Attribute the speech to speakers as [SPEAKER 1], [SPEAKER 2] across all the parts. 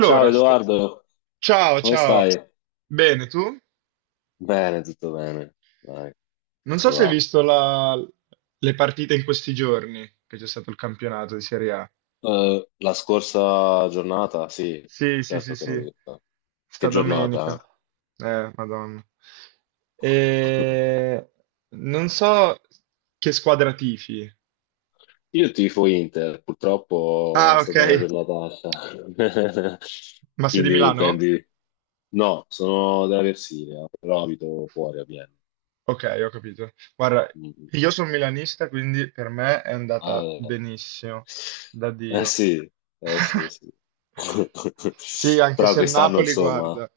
[SPEAKER 1] Ciao Edoardo,
[SPEAKER 2] ciao,
[SPEAKER 1] come
[SPEAKER 2] ciao.
[SPEAKER 1] stai?
[SPEAKER 2] Bene, tu?
[SPEAKER 1] Bene, tutto bene. Dai,
[SPEAKER 2] Non so
[SPEAKER 1] si
[SPEAKER 2] se hai
[SPEAKER 1] va.
[SPEAKER 2] visto le partite in questi giorni, che c'è stato il campionato di Serie A.
[SPEAKER 1] La scorsa giornata, sì,
[SPEAKER 2] Sì, sì, sì,
[SPEAKER 1] certo che l'ho
[SPEAKER 2] sì,
[SPEAKER 1] vista. Che
[SPEAKER 2] sta domenica.
[SPEAKER 1] giornata,
[SPEAKER 2] Madonna.
[SPEAKER 1] eh?
[SPEAKER 2] E... Non so che squadra tifi.
[SPEAKER 1] Io tifo Inter, purtroppo è
[SPEAKER 2] Ah, ok.
[SPEAKER 1] stata una giornataccia.
[SPEAKER 2] Ma sei di
[SPEAKER 1] Quindi
[SPEAKER 2] Milano?
[SPEAKER 1] prendi. No, sono della Versilia, però abito fuori a Vienna.
[SPEAKER 2] Ok, ho capito. Guarda,
[SPEAKER 1] Mm.
[SPEAKER 2] io sono milanista, quindi per me è
[SPEAKER 1] Ah,
[SPEAKER 2] andata
[SPEAKER 1] eh.
[SPEAKER 2] benissimo, da
[SPEAKER 1] Eh
[SPEAKER 2] Dio.
[SPEAKER 1] sì, eh sì, sì.
[SPEAKER 2] Sì, anche
[SPEAKER 1] Però
[SPEAKER 2] se il
[SPEAKER 1] quest'anno,
[SPEAKER 2] Napoli,
[SPEAKER 1] insomma,
[SPEAKER 2] guarda,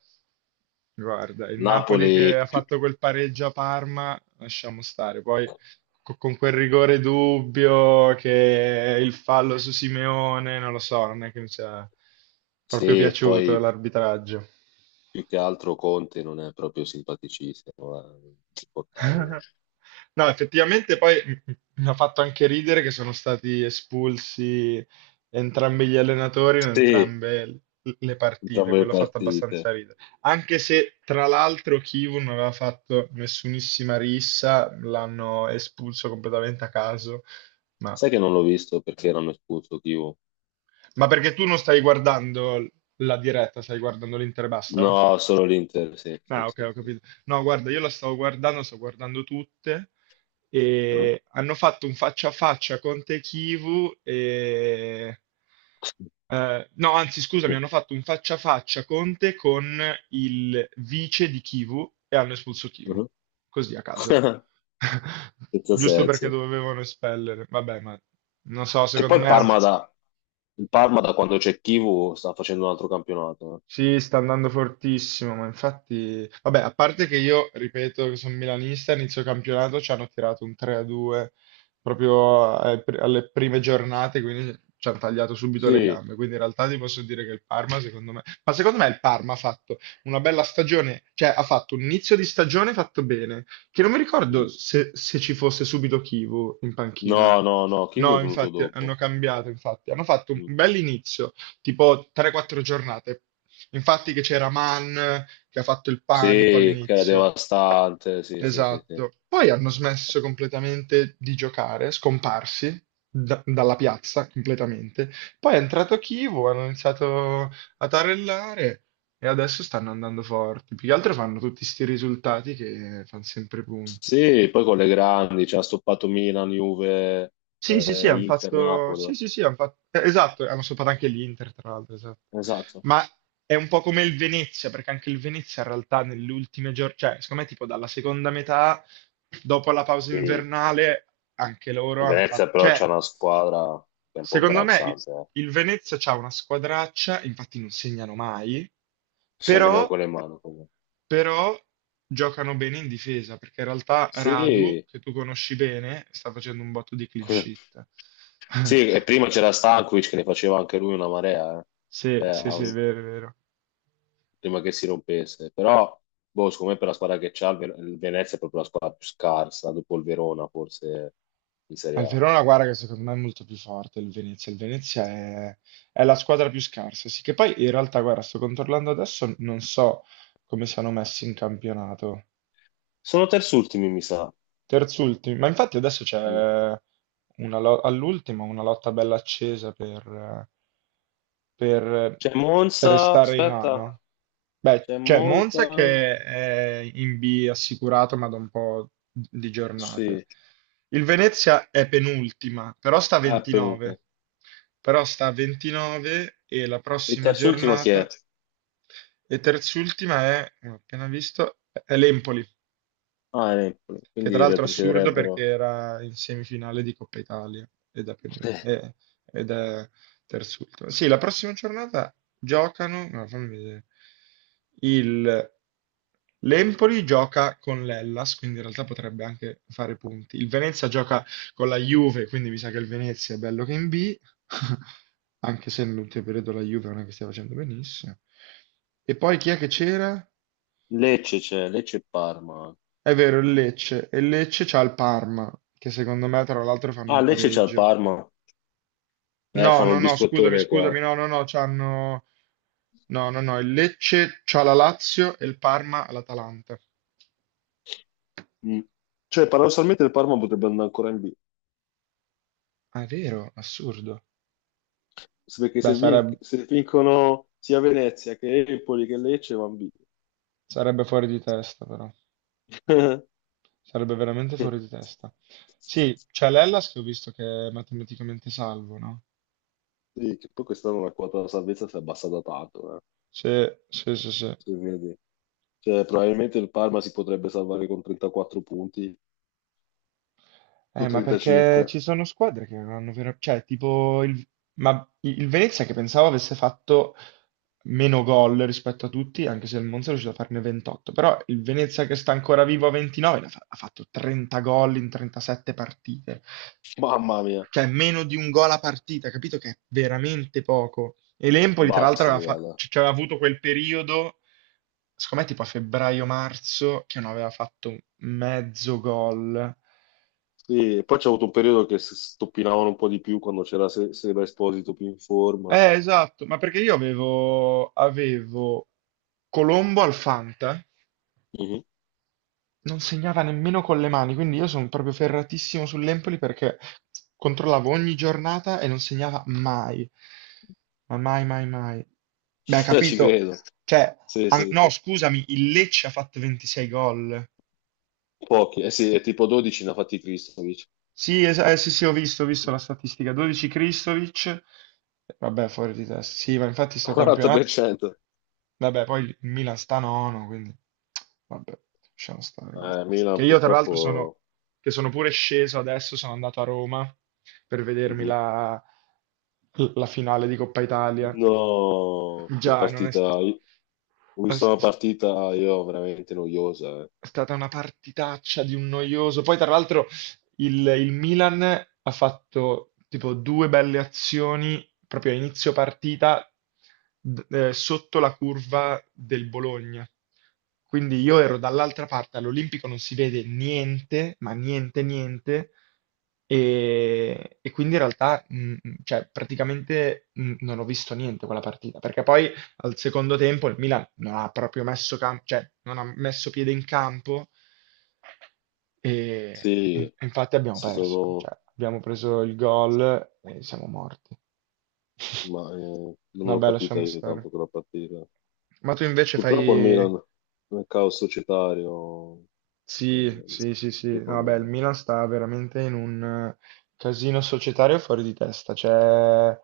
[SPEAKER 2] guarda, il Napoli
[SPEAKER 1] Napoli.
[SPEAKER 2] che ha fatto quel pareggio a Parma, lasciamo stare. Poi con quel rigore dubbio che il fallo su Simeone, non lo so, non è che mi sia proprio
[SPEAKER 1] Sì,
[SPEAKER 2] piaciuto
[SPEAKER 1] poi
[SPEAKER 2] l'arbitraggio.
[SPEAKER 1] più che altro Conte non è proprio simpaticissimo, è insopportabile.
[SPEAKER 2] No, effettivamente poi mi ha fatto anche ridere che sono stati espulsi entrambi gli allenatori in
[SPEAKER 1] Sì,
[SPEAKER 2] entrambe le partite,
[SPEAKER 1] entrambe le
[SPEAKER 2] quello ha fatto
[SPEAKER 1] partite.
[SPEAKER 2] abbastanza ridere. Anche se tra l'altro Kivu non aveva fatto nessunissima rissa, l'hanno espulso completamente a caso. Ma,
[SPEAKER 1] Sai che non l'ho visto perché erano espulso Chivu.
[SPEAKER 2] ma perché tu non stai guardando la diretta, stai guardando l'Inter e basta?
[SPEAKER 1] No, solo l'Inter, sì, sì,
[SPEAKER 2] Ah, ok,
[SPEAKER 1] sì,
[SPEAKER 2] ho
[SPEAKER 1] sì.
[SPEAKER 2] capito. No, guarda, io la stavo guardando, sto guardando tutte,
[SPEAKER 1] Mhm.
[SPEAKER 2] e hanno fatto un faccia a faccia con Te Chivu. Eh, no, anzi, scusami, hanno fatto un faccia a faccia Conte con il vice di Kivu e hanno espulso Kivu, così a caso.
[SPEAKER 1] Senza
[SPEAKER 2] Giusto perché
[SPEAKER 1] senso.
[SPEAKER 2] dovevano espellere. Vabbè, ma non so,
[SPEAKER 1] Che
[SPEAKER 2] secondo
[SPEAKER 1] poi
[SPEAKER 2] me.
[SPEAKER 1] Il Parma da quando c'è Chivu sta facendo un altro campionato, eh.
[SPEAKER 2] Sì, sta andando fortissimo, ma infatti, vabbè, a parte che io, ripeto, che sono milanista, inizio campionato ci hanno tirato un 3-2 proprio ai alle prime giornate, quindi ci hanno tagliato subito le
[SPEAKER 1] Sì.
[SPEAKER 2] gambe. Quindi in realtà ti posso dire che il Parma, secondo me, ma secondo me il Parma ha fatto una bella stagione, cioè ha fatto un inizio di stagione fatto bene, che non mi ricordo
[SPEAKER 1] Mm.
[SPEAKER 2] se ci fosse subito Kivu in panchina.
[SPEAKER 1] No, no, no, Chivu è
[SPEAKER 2] No,
[SPEAKER 1] venuto
[SPEAKER 2] infatti, hanno
[SPEAKER 1] dopo.
[SPEAKER 2] cambiato, infatti. Hanno fatto un
[SPEAKER 1] Mm.
[SPEAKER 2] bell'inizio, tipo 3-4 giornate. Infatti che c'era Mann che ha fatto il panico
[SPEAKER 1] Sì, che era
[SPEAKER 2] all'inizio.
[SPEAKER 1] devastante, sì, sì, sì, sì.
[SPEAKER 2] Esatto. Poi hanno smesso completamente di giocare, scomparsi dalla piazza completamente. Poi è entrato Kivu, hanno iniziato a tarellare e adesso stanno andando forti. Più che altro fanno tutti sti risultati che fanno sempre punti.
[SPEAKER 1] Sì, poi con le grandi, cioè ha stoppato Milan, Juve,
[SPEAKER 2] Sì, sì, sì, hanno
[SPEAKER 1] Inter,
[SPEAKER 2] fatto.
[SPEAKER 1] Napoli.
[SPEAKER 2] Sì, sì, sì, hanno fatto. Esatto, hanno sopra anche l'Inter, tra l'altro, esatto.
[SPEAKER 1] Esatto.
[SPEAKER 2] Ma è un po' come il Venezia, perché anche il Venezia in realtà nelle ultime giornate, cioè, secondo me, tipo dalla seconda metà, dopo la pausa
[SPEAKER 1] Sì,
[SPEAKER 2] invernale, anche loro hanno fatto.
[SPEAKER 1] Venezia però
[SPEAKER 2] Cioè,
[SPEAKER 1] c'è una squadra che è un po'
[SPEAKER 2] secondo me il,
[SPEAKER 1] imbarazzante, eh.
[SPEAKER 2] il Venezia c'ha una squadraccia, infatti non segnano mai,
[SPEAKER 1] Cioè, nemmeno
[SPEAKER 2] però.
[SPEAKER 1] con le mani, comunque.
[SPEAKER 2] Però giocano bene in difesa, perché in realtà Radu,
[SPEAKER 1] Sì.
[SPEAKER 2] che tu conosci bene, sta facendo un botto di clean sheet.
[SPEAKER 1] Sì, e prima c'era Stankovic che ne faceva anche lui una marea, eh.
[SPEAKER 2] Sì,
[SPEAKER 1] Cioè,
[SPEAKER 2] sì, sì, è vero, è vero.
[SPEAKER 1] prima che si rompesse. Però, boh, secondo me per la squadra che c'ha, il Venezia è proprio la squadra più scarsa, dopo il Verona forse in Serie
[SPEAKER 2] Al
[SPEAKER 1] A.
[SPEAKER 2] Verona, guarda che secondo me è molto più forte il Venezia. Il Venezia è la squadra più scarsa. Sì, che poi in realtà, guarda, sto controllando adesso, non so come siano messi in campionato.
[SPEAKER 1] Sono terzultimi, mi sa.
[SPEAKER 2] Terzultimi, ma infatti adesso c'è una all'ultimo una lotta bella accesa per
[SPEAKER 1] C'è Monza,
[SPEAKER 2] restare in A, no?
[SPEAKER 1] aspetta,
[SPEAKER 2] Beh,
[SPEAKER 1] c'è
[SPEAKER 2] c'è Monza
[SPEAKER 1] Monza,
[SPEAKER 2] che è in B assicurato, ma da un po' di giornate.
[SPEAKER 1] sì,
[SPEAKER 2] Il Venezia è penultima, però sta a
[SPEAKER 1] ah, è Perugia.
[SPEAKER 2] 29. Però sta a 29 e la
[SPEAKER 1] Il
[SPEAKER 2] prossima
[SPEAKER 1] terz'ultimo chi è?
[SPEAKER 2] giornata, e terzultima è, ho appena visto, è l'Empoli
[SPEAKER 1] Ah, è Empoli,
[SPEAKER 2] che tra
[SPEAKER 1] quindi
[SPEAKER 2] l'altro è assurdo perché
[SPEAKER 1] retrocederebbero.
[SPEAKER 2] era in semifinale di Coppa Italia ed è, penu- eh, ed è terzultimo. Sì, la prossima giornata giocano, no, fammi vedere. Il, l'Empoli gioca con l'Hellas, quindi in realtà potrebbe anche fare punti. Il Venezia gioca con la Juve, quindi mi sa che il Venezia è bello che in B, anche se nell'ultimo periodo la Juve non è che stia facendo benissimo. E poi chi è che c'era?
[SPEAKER 1] Lecce c'è, Lecce e Parma.
[SPEAKER 2] È vero, il Lecce. E il Lecce c'ha il Parma, che secondo me tra l'altro fanno
[SPEAKER 1] Ah,
[SPEAKER 2] un
[SPEAKER 1] Lecce c'è il
[SPEAKER 2] pareggio.
[SPEAKER 1] Parma.
[SPEAKER 2] No,
[SPEAKER 1] Fanno
[SPEAKER 2] no,
[SPEAKER 1] il
[SPEAKER 2] no, scusami,
[SPEAKER 1] biscottone qua.
[SPEAKER 2] scusami, no, no, no, c'hanno. No, no, no, il Lecce c'ha la Lazio e il Parma l'Atalanta.
[SPEAKER 1] Mm. Cioè, paradossalmente il Parma potrebbe andare ancora in B.
[SPEAKER 2] Ah, è vero, assurdo.
[SPEAKER 1] Perché
[SPEAKER 2] Beh,
[SPEAKER 1] se, vin- se vincono sia Venezia che Empoli che Lecce, va in B.
[SPEAKER 2] sarebbe fuori di testa, però. Sarebbe veramente fuori di testa. Sì, c'è l'Hellas che ho visto che è matematicamente salvo, no?
[SPEAKER 1] Sì, che poi quest'anno la quota della salvezza si è abbassata tanto,
[SPEAKER 2] Sì, sì, sì, sì.
[SPEAKER 1] se vedi. Cioè, probabilmente il Parma si potrebbe salvare con 34 punti o
[SPEAKER 2] Ma perché
[SPEAKER 1] 35.
[SPEAKER 2] ci sono squadre che non hanno vero. Cioè, tipo il. Ma il Venezia che pensavo avesse fatto meno gol rispetto a tutti, anche se il Monza è riuscito a farne 28, però il Venezia che sta ancora vivo a 29 ha fatto 30 gol in 37 partite.
[SPEAKER 1] Mamma mia,
[SPEAKER 2] Cioè, meno di un gol a partita, capito che è veramente poco. E l'Empoli, tra l'altro,
[SPEAKER 1] basta. Dybala.
[SPEAKER 2] cioè, aveva avuto quel periodo, secondo me tipo a febbraio-marzo, che non aveva fatto mezzo gol.
[SPEAKER 1] Sì, e poi c'è avuto un periodo che stoppinavano un po' di più quando c'era Seba Esposito più in forma.
[SPEAKER 2] Esatto, ma perché io avevo Colombo al Fanta,
[SPEAKER 1] Mhm.
[SPEAKER 2] non segnava nemmeno con le mani, quindi io sono proprio ferratissimo sull'Empoli perché controllavo ogni giornata e non segnava mai. Ma mai, mai, mai. Beh,
[SPEAKER 1] Ci
[SPEAKER 2] capito.
[SPEAKER 1] credo.
[SPEAKER 2] Cioè,
[SPEAKER 1] Sì, sì,
[SPEAKER 2] no,
[SPEAKER 1] sì.
[SPEAKER 2] scusami, il Lecce ha fatto 26 gol.
[SPEAKER 1] Pochi. Eh sì, è tipo 12 ne ha fatti Kristovic.
[SPEAKER 2] Sì, sì, sì, ho visto la statistica. 12 Kristovic. Vabbè, fuori di testa. Sì, ma infatti sto campionato.
[SPEAKER 1] 40%.
[SPEAKER 2] Vabbè, poi il Milan sta nono, quindi vabbè, lasciamo stare, guarda. Che
[SPEAKER 1] Milan
[SPEAKER 2] io tra l'altro sono,
[SPEAKER 1] purtroppo.
[SPEAKER 2] che sono pure sceso adesso, sono andato a Roma per vedermi
[SPEAKER 1] Mhm.
[SPEAKER 2] la finale di Coppa Italia.
[SPEAKER 1] No, che
[SPEAKER 2] Già, non è.
[SPEAKER 1] partita. Ho visto una partita io veramente noiosa, eh.
[SPEAKER 2] È stata una partitaccia di un noioso. Poi, tra l'altro, il Milan ha fatto tipo due belle azioni proprio a inizio partita sotto la curva del Bologna. Quindi io ero dall'altra parte, all'Olimpico non si vede niente, ma niente, niente. E quindi in realtà, cioè, praticamente non ho visto niente quella partita, perché poi al secondo tempo il Milan non ha proprio messo, cioè, non ha messo piede in campo e
[SPEAKER 1] Sì,
[SPEAKER 2] infatti abbiamo
[SPEAKER 1] si
[SPEAKER 2] perso.
[SPEAKER 1] sono
[SPEAKER 2] Cioè, abbiamo preso il gol e siamo morti.
[SPEAKER 1] ma non l'ho
[SPEAKER 2] Vabbè,
[SPEAKER 1] capita
[SPEAKER 2] lasciamo
[SPEAKER 1] io
[SPEAKER 2] stare.
[SPEAKER 1] tanto quella partita.
[SPEAKER 2] Ma tu invece
[SPEAKER 1] Purtroppo il
[SPEAKER 2] fai.
[SPEAKER 1] Milan, nel caos societario,
[SPEAKER 2] Sì,
[SPEAKER 1] non si
[SPEAKER 2] sì, sì, sì.
[SPEAKER 1] fa
[SPEAKER 2] No, beh, il
[SPEAKER 1] nulla.
[SPEAKER 2] Milan sta veramente in un eh, casino societario fuori di testa. C'è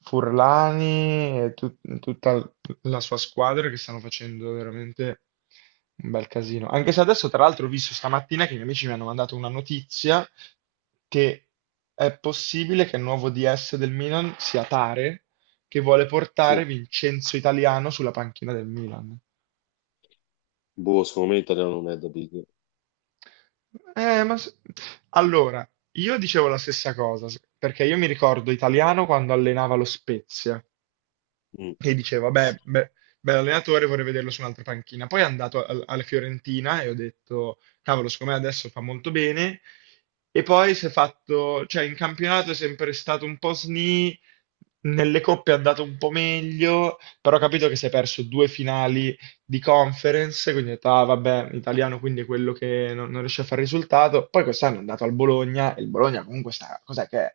[SPEAKER 2] Furlani e tutta la sua squadra che stanno facendo veramente un bel casino. Anche se adesso, tra l'altro, ho visto stamattina che i miei amici mi hanno mandato una notizia che è possibile che il nuovo DS del Milan sia Tare, che vuole portare
[SPEAKER 1] Sì,
[SPEAKER 2] Vincenzo Italiano sulla panchina del Milan.
[SPEAKER 1] boh, secondo me l'italiano non è da big.
[SPEAKER 2] Ma allora, io dicevo la stessa cosa, perché io mi ricordo Italiano quando allenava lo Spezia
[SPEAKER 1] Mm.
[SPEAKER 2] e dicevo, vabbè, bell'allenatore, vorrei vederlo su un'altra panchina. Poi è andato alla Fiorentina e ho detto, cavolo, secondo me adesso fa molto bene. E poi si è fatto, cioè in campionato è sempre stato un po' sni, nelle coppe è andato un po' meglio, però ho capito che si è perso due finali di conference, quindi ho detto, ah vabbè, italiano quindi è quello che non riesce a fare risultato. Poi quest'anno è andato al Bologna, e il Bologna comunque sta, cos'è che è?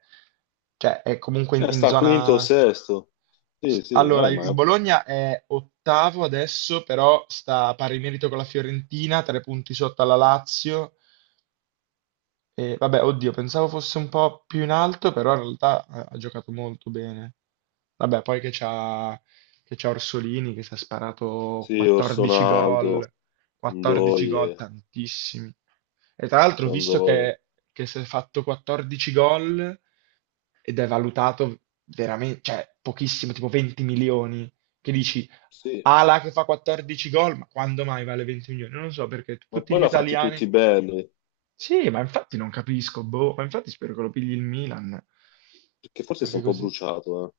[SPEAKER 2] Cioè è comunque in in
[SPEAKER 1] Sta quinto o
[SPEAKER 2] zona.
[SPEAKER 1] sesto. Sì, sì,
[SPEAKER 2] Allora,
[SPEAKER 1] vabbè, ma
[SPEAKER 2] il Bologna è ottavo adesso, però sta a pari merito con la Fiorentina, tre punti sotto alla Lazio. E, vabbè, oddio, pensavo fosse un po' più in alto, però in realtà ha giocato molto bene. Vabbè, poi che c'ha Orsolini che si è sparato
[SPEAKER 1] sì, Orson
[SPEAKER 2] 14
[SPEAKER 1] Aldo,
[SPEAKER 2] gol, 14 gol,
[SPEAKER 1] Ndoye,
[SPEAKER 2] tantissimi. E tra l'altro, ho visto
[SPEAKER 1] Ciandoia.
[SPEAKER 2] che si è fatto 14 gol ed è valutato veramente, cioè pochissimo, tipo 20 milioni, che dici
[SPEAKER 1] Sì,
[SPEAKER 2] Ala che fa 14 gol, ma quando mai vale 20 milioni? Non lo so perché
[SPEAKER 1] ma
[SPEAKER 2] tutti
[SPEAKER 1] poi
[SPEAKER 2] gli
[SPEAKER 1] l'ha fatti
[SPEAKER 2] italiani.
[SPEAKER 1] tutti belli,
[SPEAKER 2] Sì, ma infatti non capisco, boh, ma infatti spero che lo pigli il Milan.
[SPEAKER 1] perché forse si è
[SPEAKER 2] Perché
[SPEAKER 1] un po'
[SPEAKER 2] così?
[SPEAKER 1] bruciato,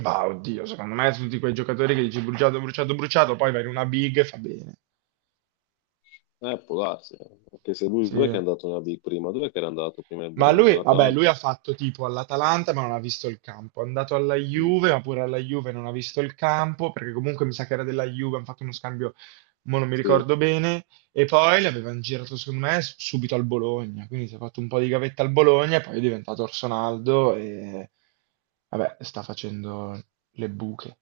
[SPEAKER 2] Ma oddio, secondo me tutti quei giocatori che dici bruciato, bruciato, bruciato, poi vai in una big e fa bene.
[SPEAKER 1] eh. Può darsi, eh. Perché se lui, dov'è che è
[SPEAKER 2] Sì.
[SPEAKER 1] andato nella big prima? Dov'è che era andato prima il
[SPEAKER 2] Ma
[SPEAKER 1] Bologna?
[SPEAKER 2] lui, vabbè, lui
[SPEAKER 1] All'Atalanta?
[SPEAKER 2] ha fatto tipo all'Atalanta ma non ha visto il campo, è andato alla
[SPEAKER 1] Mm.
[SPEAKER 2] Juve ma pure alla Juve non ha visto il campo, perché comunque mi sa che era della Juve, hanno fatto uno scambio, ma non mi
[SPEAKER 1] Sì.
[SPEAKER 2] ricordo bene, e poi l'avevano girato secondo me subito al Bologna, quindi si è fatto un po' di gavetta al Bologna e poi è diventato Orsonaldo e vabbè, sta facendo le buche,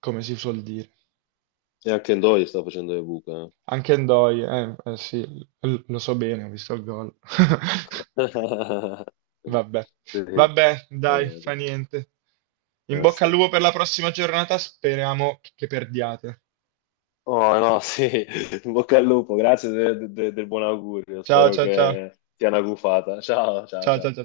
[SPEAKER 2] come si suol dire.
[SPEAKER 1] E anche Ndoye sta facendo le buche, eh.
[SPEAKER 2] Anche Ndoye, eh sì, lo so bene, ho visto il gol. Vabbè,
[SPEAKER 1] Sì,
[SPEAKER 2] vabbè,
[SPEAKER 1] lo
[SPEAKER 2] dai, fa
[SPEAKER 1] vedo.
[SPEAKER 2] niente. In bocca al
[SPEAKER 1] Sì.
[SPEAKER 2] lupo per la prossima giornata, speriamo che perdiate.
[SPEAKER 1] Oh, no, sì. In bocca al lupo, grazie del buon augurio.
[SPEAKER 2] Ciao,
[SPEAKER 1] Spero
[SPEAKER 2] ciao, ciao.
[SPEAKER 1] che sia una gufata. Ciao, ciao,
[SPEAKER 2] Ciao, ciao,
[SPEAKER 1] ciao.
[SPEAKER 2] ciao.